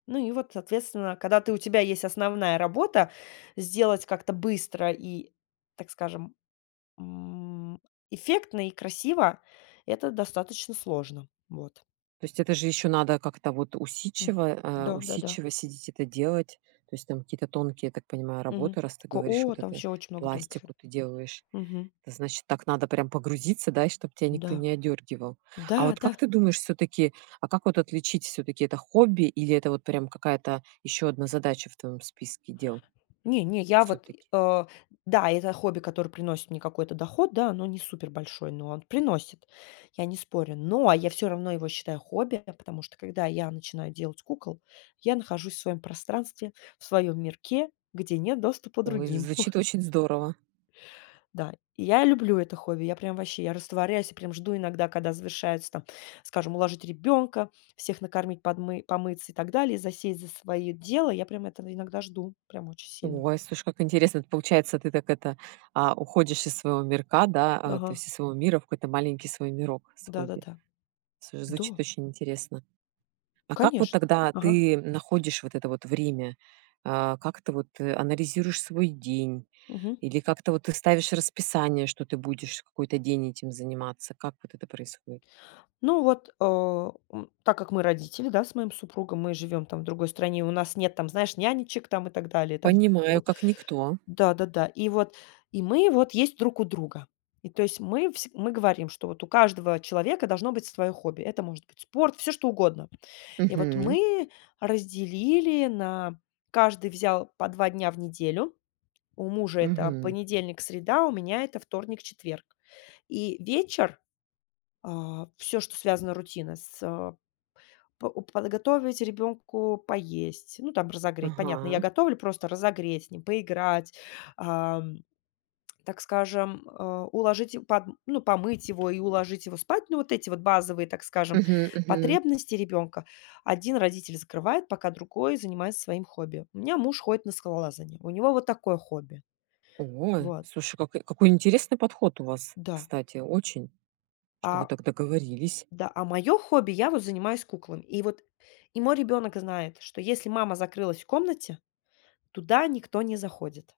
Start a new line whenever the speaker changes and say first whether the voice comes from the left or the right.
left: Ну и вот, соответственно, когда ты, у тебя есть основная работа, сделать как-то быстро и, так скажем, м, эффектно и красиво, это достаточно сложно. Вот.
right: То есть, это же ещё надо как-то, вот
left: М,
right: усидчиво, э,
left: да, да-да.
right: усидчиво сидеть это делать. То есть, там какие-то тонкие, я так понимаю,
left: Мгм.
right: работы, раз ты
left: Ко
right: говоришь,
left: О!
right: вот
left: Там
right: это,
left: вообще очень много
right: пластику
left: тонкефер.
right: ты делаешь.
left: Мгм.
right: Это значит так надо прям погрузиться, да, и чтобы тебя
left: М-да.
right: никто не одёргивал.
left: Да
right: А вот
left: да.
right: как ты думаешь, всё-таки, а как вот отличить всё-таки это хобби, или это вот прям какая-то ещё одна задача в твоём списке дел?
left: Не не, я вот,
right: Всё-таки.
left: э Да, это хобби, которое приносит мне какой-то доход, да, оно не супер большой, но он приносит, я не спорю. Но, я всё равно его считаю хобби, я потому что когда я начинаю делать кукол, я нахожусь в своём пространстве, в своём мирке, где нет доступа
right: Ой,
left: другим.
right: звучит очень здорово.
left: Да, я люблю это хобби. Я прям ваще, я растворяюсь и прям жду иногда, когда завершается, там, скажем: уложить ребёнка, всех накормить, подмы помыться и так далее, и засесть за своё дело. Я прям это иногда жду, прям очень сильно.
right: Ой, слушай, как интересно. Это получается, ты так это, а, уходишь из своего мирка, да, а, то
left: Ага.
right: есть из своего мира в какой-то маленький свой мирок с хобби.
left: Да-да-да.
right: Всё,
left: Да.
right: звучит очень интересно. А как вот
left: Конечно.
right: тогда
left: Ага.
right: ты находишь вот это вот время? А, как ты вот, э, анализируешь свой день?
left: Мгм.
right: Или как-то вот ты ставишь расписание, что ты будешь какой-то день этим заниматься? Как вот это происходит?
left: Ну вот, а, м, так как мы родители, да, с моим супругом, мы живем там в другой стране, у нас нет, там, знаешь, нянечек там и так далее, и там.
right: Понимаю,
left: Вот
right: как никто.
left: Да да да, и вот, и мы вот есть друг у друга. И то есть мы всег мы говорим, что вот у каждого человека должно быть свое хобби. Это может быть спорт, всё что угодно. И вот
right: Мгм.
left: мы разделили на каждый взял по 2 дня в неделю. У мужа это
right: Мгм.
left: понедельник, среда, у меня это вторник, четверг. И вечер, а, всё, что связано рутина с а, по уп подготовить ребенку поесть, ну, там, разогреть, понятно. Я
right: Ага.
left: готовлю, просто разогреть, с ним поиграть, ам, так скажем, а, уложить им подм ну, помыть его и уложить его спать. Ну, вот эти вот базовые, так скажем,
right: Мгм мгм.
left: потребности ребенка. Один родитель закрывает, пока другой занимается своим хобби. У меня муж ходит на скалолазание, у него вот такое хобби.
right: Ой,
left: Вот.
right: слушай, как, э, какой интересный подход у вас,
left: Да.
right: кстати, очень, что вы
left: А.
right: так договорились.
left: Да, а, моё хобби, я вот занимаюсь куклами. И вот, и мой ребёнок знает, что если мама закрылась в комнате, туда никто не заходит.